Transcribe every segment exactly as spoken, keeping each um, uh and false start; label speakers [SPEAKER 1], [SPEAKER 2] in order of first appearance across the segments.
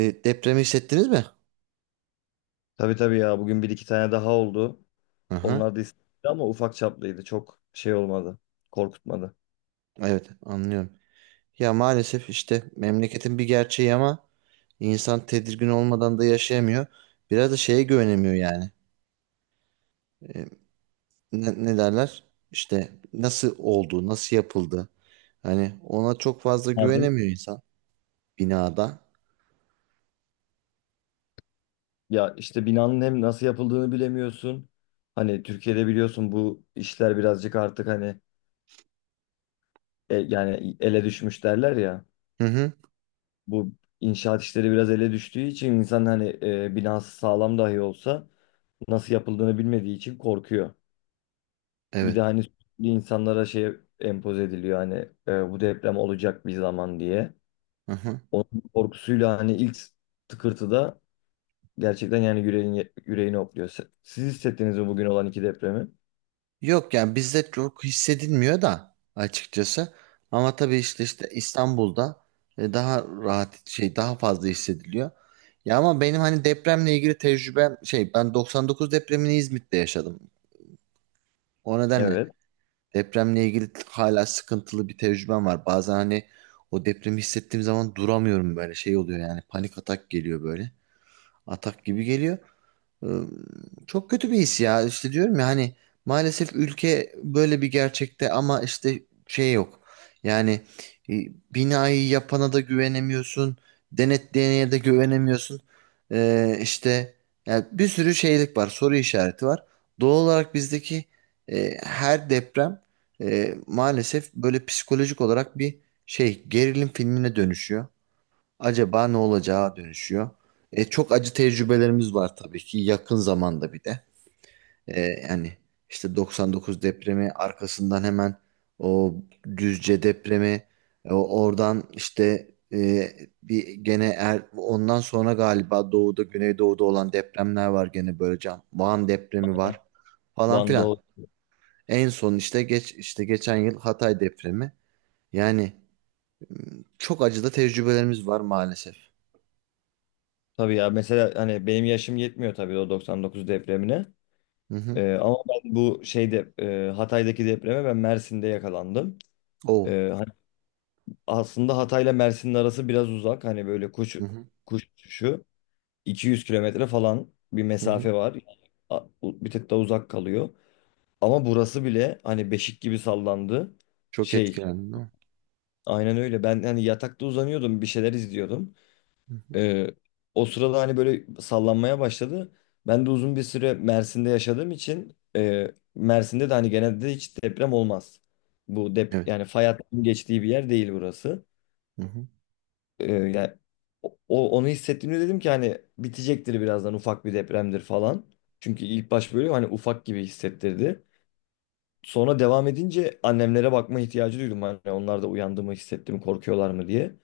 [SPEAKER 1] E, depremi hissettiniz mi?
[SPEAKER 2] Tabii tabii ya, bugün bir iki tane daha oldu.
[SPEAKER 1] Aha,
[SPEAKER 2] Onlar da İstanbul'da ama ufak çaplıydı. Çok şey olmadı. Korkutmadı.
[SPEAKER 1] evet anlıyorum. Ya maalesef işte memleketin bir gerçeği ama insan tedirgin olmadan da yaşayamıyor. Biraz da şeye güvenemiyor yani. E, ne, ne derler? İşte nasıl oldu, nasıl yapıldı? Hani ona çok fazla
[SPEAKER 2] Nerede?
[SPEAKER 1] güvenemiyor insan binada.
[SPEAKER 2] Ya işte binanın hem nasıl yapıldığını bilemiyorsun. Hani Türkiye'de biliyorsun bu işler birazcık artık hani e, yani ele düşmüş derler ya.
[SPEAKER 1] Hı hı,
[SPEAKER 2] Bu inşaat işleri biraz ele düştüğü için insan hani e, binası sağlam dahi olsa nasıl yapıldığını bilmediği için korkuyor. Bir de
[SPEAKER 1] evet.
[SPEAKER 2] hani sürekli insanlara şey empoze ediliyor, hani e, bu deprem olacak bir zaman diye.
[SPEAKER 1] Aha.
[SPEAKER 2] Onun korkusuyla hani ilk tıkırtıda gerçekten yani yüreğini, yüreğini hopluyor. Se- Siz hissettiniz mi bugün olan iki depremi?
[SPEAKER 1] Yok yani bizde çok hissedilmiyor da açıkçası. Ama tabii işte işte İstanbul'da e, daha rahat şey daha fazla hissediliyor. Ya ama benim hani depremle ilgili tecrübem şey ben doksan dokuz depremini İzmit'te yaşadım. O nedenle
[SPEAKER 2] Evet.
[SPEAKER 1] depremle ilgili hala sıkıntılı bir tecrübem var. Bazen hani o depremi hissettiğim zaman duramıyorum böyle şey oluyor yani panik atak geliyor böyle. Atak gibi geliyor. Iı, Çok kötü bir his ya. İşte diyorum ya hani maalesef ülke böyle bir gerçekte ama işte şey yok. Yani e, binayı yapana da güvenemiyorsun. Denetleyene de güvenemiyorsun. Ee, işte yani bir sürü şeylik var. Soru işareti var. Doğal olarak bizdeki e, her deprem e, maalesef böyle psikolojik olarak bir şey gerilim filmine dönüşüyor acaba ne olacağı dönüşüyor. E, çok acı tecrübelerimiz var tabii ki yakın zamanda bir de. E, yani işte doksan dokuz depremi arkasından hemen o Düzce depremi e, oradan işte e, bir gene er, ondan sonra galiba doğuda güneydoğuda olan depremler var gene böyle can. Van depremi var falan
[SPEAKER 2] Van'da
[SPEAKER 1] filan.
[SPEAKER 2] o-
[SPEAKER 1] En son işte geç işte geçen yıl Hatay depremi. Yani çok acı da tecrübelerimiz var maalesef.
[SPEAKER 2] tabii ya, mesela hani benim yaşım yetmiyor tabii o doksan dokuz depremine.
[SPEAKER 1] Hı hı.
[SPEAKER 2] Ee, ama ben bu şeyde e, Hatay'daki depreme ben Mersin'de yakalandım.
[SPEAKER 1] Oo.
[SPEAKER 2] Ee, hani aslında Hatay'la Mersin'in arası biraz uzak. Hani böyle kuş
[SPEAKER 1] Hı hı.
[SPEAKER 2] kuş uçuşu iki yüz kilometre falan bir
[SPEAKER 1] Hı hı.
[SPEAKER 2] mesafe var. Yani A- bir tık da uzak kalıyor. Ama burası bile hani beşik gibi sallandı.
[SPEAKER 1] Çok
[SPEAKER 2] Şey,
[SPEAKER 1] etkilendin değil mi?
[SPEAKER 2] aynen öyle. Ben hani yatakta uzanıyordum, bir şeyler izliyordum.
[SPEAKER 1] Hı hı.
[SPEAKER 2] Ee, O sırada hani böyle sallanmaya başladı. Ben de uzun bir süre Mersin'de yaşadığım için e, Mersin'de de hani genelde hiç deprem olmaz. Bu dep
[SPEAKER 1] Evet.
[SPEAKER 2] Yani fay hattının geçtiği bir yer değil burası.
[SPEAKER 1] Hı hı.
[SPEAKER 2] Ee, yani o, o- onu hissettiğimde dedim ki hani bitecektir birazdan, ufak bir depremdir falan. Çünkü ilk baş böyle hani ufak gibi hissettirdi. Sonra devam edince annemlere bakma ihtiyacı duydum. Hani onlar da uyandı mı, hissetti mi, korkuyorlar mı diye.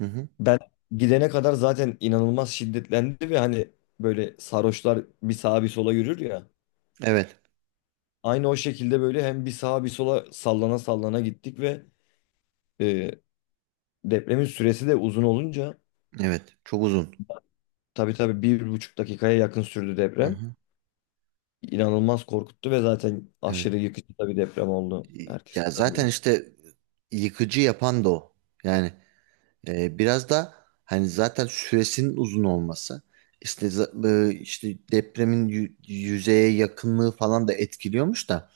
[SPEAKER 1] Hı hı.
[SPEAKER 2] Ben gidene kadar zaten inanılmaz şiddetlendi ve hani böyle sarhoşlar bir sağa bir sola yürür ya.
[SPEAKER 1] Evet.
[SPEAKER 2] Aynı o şekilde böyle hem bir sağa bir sola sallana sallana gittik ve e, depremin süresi de uzun olunca
[SPEAKER 1] Evet. Çok uzun.
[SPEAKER 2] tabii tabii bir buçuk dakikaya yakın sürdü
[SPEAKER 1] Hı
[SPEAKER 2] deprem.
[SPEAKER 1] hı.
[SPEAKER 2] İnanılmaz korkuttu ve zaten
[SPEAKER 1] Evet.
[SPEAKER 2] aşırı yıkıcı da bir deprem oldu. Herkes
[SPEAKER 1] Ya
[SPEAKER 2] öldü.
[SPEAKER 1] zaten işte yıkıcı yapan da o. Yani e, biraz da hani zaten süresinin uzun olması işte za- e, işte depremin yü- yüzeye yakınlığı falan da etkiliyormuş da.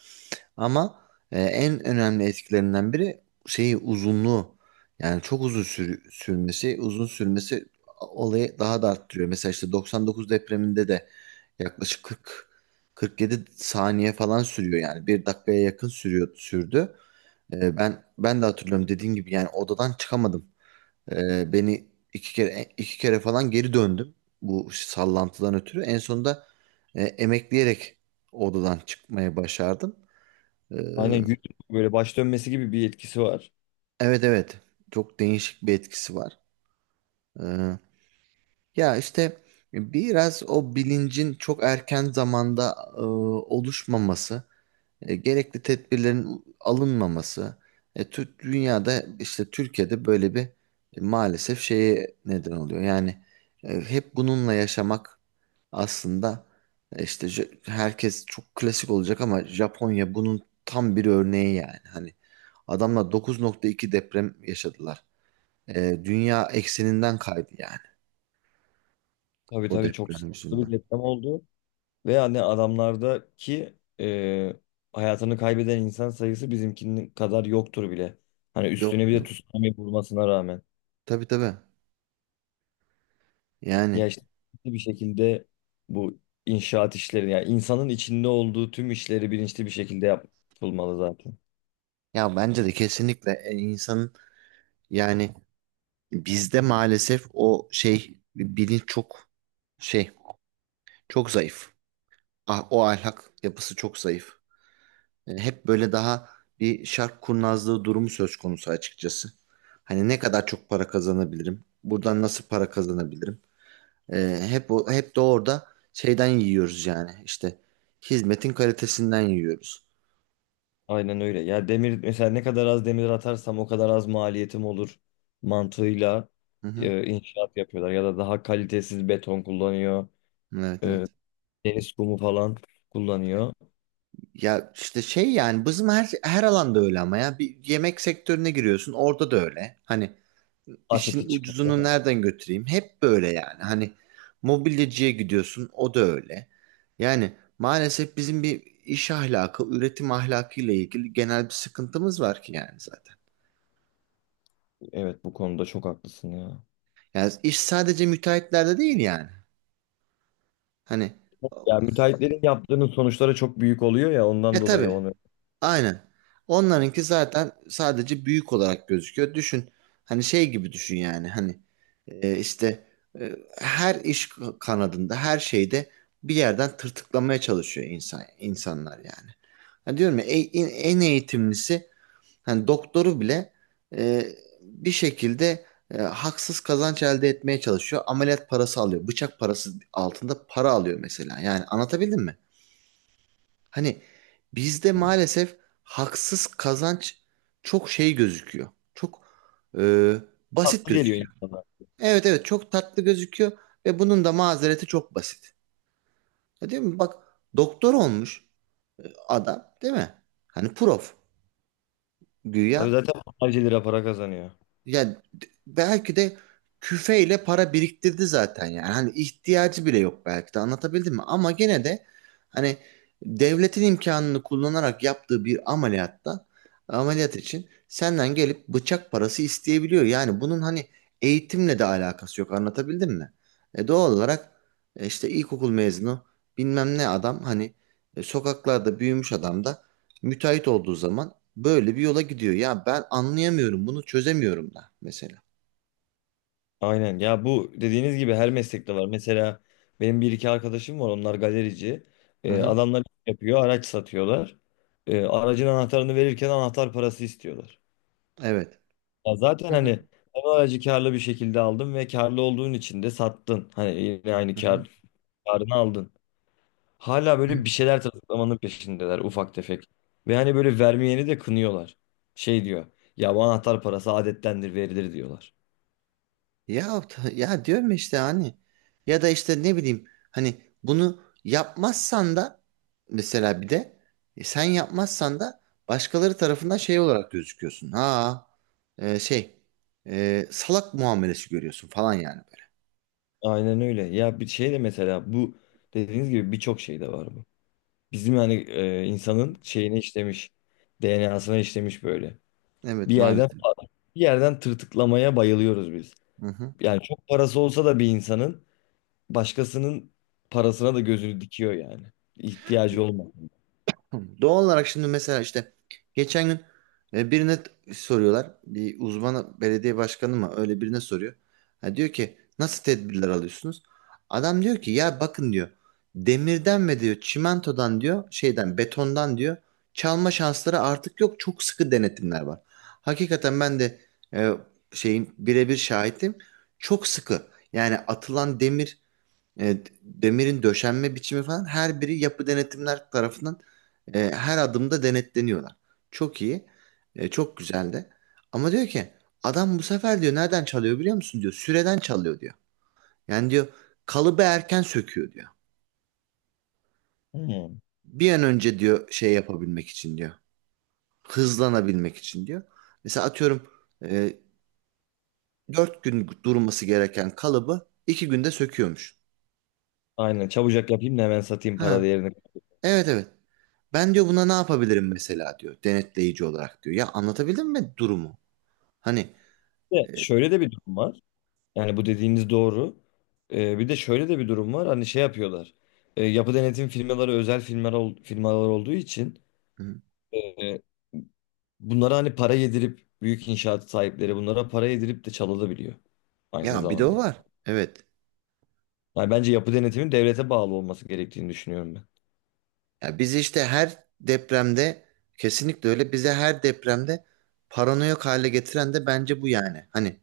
[SPEAKER 1] Ama e, en önemli etkilerinden biri şeyi uzunluğu. Yani çok uzun sür- sürmesi, uzun sürmesi olayı daha da arttırıyor. Mesela işte doksan dokuz depreminde de yaklaşık kırk kırk yedi saniye falan sürüyor yani. Bir dakikaya yakın sürüyor sürdü. E, ben ben de hatırlıyorum dediğin gibi yani odadan çıkamadım. E, beni iki kere iki kere falan geri döndüm bu sallantıdan ötürü. En sonunda e, emekleyerek odadan çıkmaya başardım. E,
[SPEAKER 2] Aynen, yüz böyle baş dönmesi gibi bir etkisi var.
[SPEAKER 1] Evet evet. Çok değişik bir etkisi var. Ee, ya işte biraz o bilincin çok erken zamanda e, oluşmaması, e, gerekli tedbirlerin alınmaması, e, Tür- dünyada işte Türkiye'de böyle bir e, maalesef şeye neden oluyor. Yani e, hep bununla yaşamak aslında e, işte J- herkes çok klasik olacak ama Japonya bunun tam bir örneği yani. Hani adamlar dokuz nokta iki deprem yaşadılar. Ee, dünya ekseninden kaydı yani
[SPEAKER 2] Tabii
[SPEAKER 1] o
[SPEAKER 2] tabii, çok
[SPEAKER 1] deprem
[SPEAKER 2] sıkıntılı bir
[SPEAKER 1] yüzünden.
[SPEAKER 2] deprem oldu. Ve hani adamlardaki e, hayatını kaybeden insan sayısı bizimkinin kadar yoktur bile. Hani
[SPEAKER 1] Yok
[SPEAKER 2] üstüne bir de
[SPEAKER 1] yok.
[SPEAKER 2] tsunami vurmasına rağmen.
[SPEAKER 1] Tabii tabii.
[SPEAKER 2] Ya
[SPEAKER 1] Yani
[SPEAKER 2] işte bir şekilde bu inşaat işleri, yani insanın içinde olduğu tüm işleri bilinçli bir şekilde yapılmalı zaten.
[SPEAKER 1] ya bence de kesinlikle e, insanın yani bizde maalesef o şey bilinç çok şey çok zayıf. Ah, o ahlak yapısı çok zayıf. E, hep böyle daha bir şark kurnazlığı durumu söz konusu açıkçası. Hani ne kadar çok para kazanabilirim? Buradan nasıl para kazanabilirim? Ee, hep o- hep de orada şeyden yiyoruz yani işte hizmetin kalitesinden yiyoruz.
[SPEAKER 2] Aynen öyle. Ya demir mesela, ne kadar az demir atarsam o kadar az maliyetim olur mantığıyla
[SPEAKER 1] Hı hı.
[SPEAKER 2] e, inşaat yapıyorlar ya da daha kalitesiz beton kullanıyor.
[SPEAKER 1] Evet evet.
[SPEAKER 2] Deniz kumu falan kullanıyor.
[SPEAKER 1] Ya işte şey yani bizim her her alanda öyle ama ya bir yemek sektörüne giriyorsun orada da öyle. Hani
[SPEAKER 2] Ateti
[SPEAKER 1] işin
[SPEAKER 2] çıkıyor,
[SPEAKER 1] ucuzunu
[SPEAKER 2] ama
[SPEAKER 1] nereden götüreyim? Hep böyle yani. Hani mobilyacıya gidiyorsun o da öyle. Yani maalesef bizim bir iş ahlakı, üretim ahlakı ile ilgili genel bir sıkıntımız var ki yani zaten.
[SPEAKER 2] evet, bu konuda çok haklısın ya.
[SPEAKER 1] Yani iş sadece müteahhitlerde değil yani. Hani.
[SPEAKER 2] Ya müteahhitlerin yaptığının sonuçları çok büyük oluyor ya,
[SPEAKER 1] E
[SPEAKER 2] ondan dolayı
[SPEAKER 1] tabii.
[SPEAKER 2] onu
[SPEAKER 1] Aynen. Onlarınki zaten sadece büyük olarak gözüküyor. Düşün. Hani şey gibi düşün yani. Hani e, işte e, her iş kanadında, her şeyde bir yerden tırtıklamaya çalışıyor insan insanlar yani. Hani diyorum ya e- en, en eğitimlisi hani doktoru bile e, bir şekilde e, haksız kazanç elde etmeye çalışıyor. Ameliyat parası alıyor. Bıçak parası altında para alıyor mesela. Yani anlatabildim mi? Hani bizde maalesef haksız kazanç çok şey gözüküyor. Çok e, basit
[SPEAKER 2] haklı geliyor
[SPEAKER 1] gözüküyor.
[SPEAKER 2] insana.
[SPEAKER 1] Evet evet çok tatlı gözüküyor ve bunun da mazereti çok basit. Ya, değil mi? Bak doktor olmuş adam değil mi? Hani prof
[SPEAKER 2] Tabii
[SPEAKER 1] güya.
[SPEAKER 2] zaten onlarca lira para kazanıyor.
[SPEAKER 1] Yani d- belki de küfeyle para biriktirdi zaten yani. Hani ihtiyacı bile yok belki de anlatabildim mi? Ama gene de hani devletin imkanını kullanarak yaptığı bir ameliyatta ameliyat için senden gelip bıçak parası isteyebiliyor. Yani bunun hani eğitimle de alakası yok anlatabildim mi? E doğal olarak e, işte ilkokul mezunu bilmem ne adam hani e, sokaklarda büyümüş adam da müteahhit olduğu zaman böyle bir yola gidiyor. Ya ben anlayamıyorum bunu çözemiyorum da mesela.
[SPEAKER 2] Aynen ya, bu dediğiniz gibi her meslekte var. Mesela benim bir iki arkadaşım var, onlar galerici.
[SPEAKER 1] Hı
[SPEAKER 2] Ee,
[SPEAKER 1] hı.
[SPEAKER 2] adamlar iş yapıyor, araç satıyorlar. Ee, aracın anahtarını verirken anahtar parası istiyorlar.
[SPEAKER 1] Evet.
[SPEAKER 2] Ya zaten
[SPEAKER 1] Hı
[SPEAKER 2] hani
[SPEAKER 1] hı.
[SPEAKER 2] hem aracı karlı bir şekilde aldın ve karlı olduğun için de sattın. Hani yine aynı
[SPEAKER 1] Hı hı.
[SPEAKER 2] kar, karını aldın. Hala böyle
[SPEAKER 1] Evet.
[SPEAKER 2] bir şeyler tırtıklamanın peşindeler, ufak tefek. Ve hani böyle vermeyeni de kınıyorlar. Şey diyor. Ya bu anahtar parası adettendir, verilir diyorlar.
[SPEAKER 1] Ya t- ya diyorum ya işte hani ya da işte ne bileyim hani bunu yapmazsan da mesela bir de e, sen yapmazsan da başkaları tarafından şey olarak gözüküyorsun. Ha, e, şey, e, salak muamelesi görüyorsun falan yani böyle.
[SPEAKER 2] Aynen öyle. Ya bir şey de mesela, bu dediğiniz gibi birçok şey de var bu. Bizim yani e, insanın şeyine işlemiş. D N A'sına işlemiş böyle.
[SPEAKER 1] Evet
[SPEAKER 2] Bir yerden
[SPEAKER 1] maalesef.
[SPEAKER 2] Bir yerden tırtıklamaya bayılıyoruz biz.
[SPEAKER 1] Hı hı.
[SPEAKER 2] Yani çok parası olsa da bir insanın başkasının parasına da gözünü dikiyor yani. İhtiyacı olmaz.
[SPEAKER 1] Tamam. Doğal olarak şimdi mesela işte geçen gün e, birine t- soruyorlar. Bir uzman belediye başkanı mı öyle birine soruyor. Ha, diyor ki nasıl tedbirler alıyorsunuz? Adam diyor ki ya bakın diyor demirden ve diyor çimentodan diyor şeyden betondan diyor çalma şansları artık yok. Çok sıkı denetimler var. Hakikaten ben de e, şeyin birebir şahidim. Çok sıkı. Yani atılan demir e, demirin döşenme biçimi falan her biri yapı denetimler tarafından e, her adımda denetleniyorlar. Çok iyi. E, çok güzel de. Ama diyor ki adam bu sefer diyor nereden çalıyor biliyor musun diyor. Süreden çalıyor diyor. Yani diyor kalıbı erken söküyor diyor.
[SPEAKER 2] Hmm.
[SPEAKER 1] Bir an önce diyor şey yapabilmek için diyor. Hızlanabilmek için diyor. Mesela atıyorum e, dört gün durması gereken kalıbı iki günde söküyormuş.
[SPEAKER 2] Aynen, çabucak yapayım da hemen satayım para
[SPEAKER 1] Ha,
[SPEAKER 2] değerini.
[SPEAKER 1] evet evet. Ben diyor buna ne yapabilirim mesela diyor denetleyici olarak diyor. Ya anlatabildim mi durumu? Hani
[SPEAKER 2] Ve şöyle de bir durum var. Yani bu dediğiniz doğru. Ee, bir de şöyle de bir durum var. Hani şey yapıyorlar. Ee, yapı denetim firmaları özel firmalar, ol- firmalar olduğu için
[SPEAKER 1] hı,
[SPEAKER 2] e, bunlara hani para yedirip, büyük inşaat sahipleri bunlara para yedirip de çalabiliyor aynı
[SPEAKER 1] ya bir de o
[SPEAKER 2] zamanda.
[SPEAKER 1] var. Evet.
[SPEAKER 2] Yani bence yapı denetimin devlete bağlı olması gerektiğini düşünüyorum ben.
[SPEAKER 1] Ya biz işte her depremde kesinlikle öyle bize her depremde paranoyak hale getiren de bence bu yani. Hani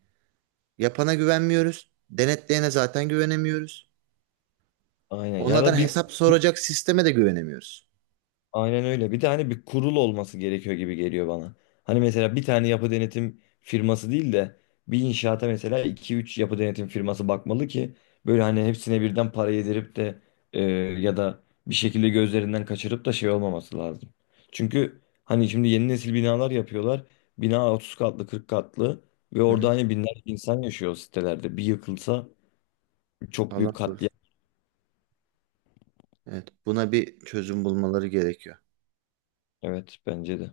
[SPEAKER 1] yapana güvenmiyoruz. Denetleyene zaten güvenemiyoruz.
[SPEAKER 2] Aynen ya
[SPEAKER 1] Onlardan
[SPEAKER 2] da bir
[SPEAKER 1] hesap soracak sisteme de güvenemiyoruz.
[SPEAKER 2] aynen öyle. Bir de hani bir kurul olması gerekiyor gibi geliyor bana. Hani mesela bir tane yapı denetim firması değil de bir inşaata mesela iki üç yapı denetim firması bakmalı ki böyle hani hepsine birden para yedirip de e, ya da bir şekilde gözlerinden kaçırıp da şey olmaması lazım. Çünkü hani şimdi yeni nesil binalar yapıyorlar. Bina otuz katlı, kırk katlı ve
[SPEAKER 1] Hı
[SPEAKER 2] orada
[SPEAKER 1] hı.
[SPEAKER 2] hani binlerce insan yaşıyor o sitelerde. Bir yıkılsa çok büyük
[SPEAKER 1] Allah
[SPEAKER 2] katliam.
[SPEAKER 1] korusun. Evet, buna bir çözüm bulmaları gerekiyor.
[SPEAKER 2] Evet, bence de.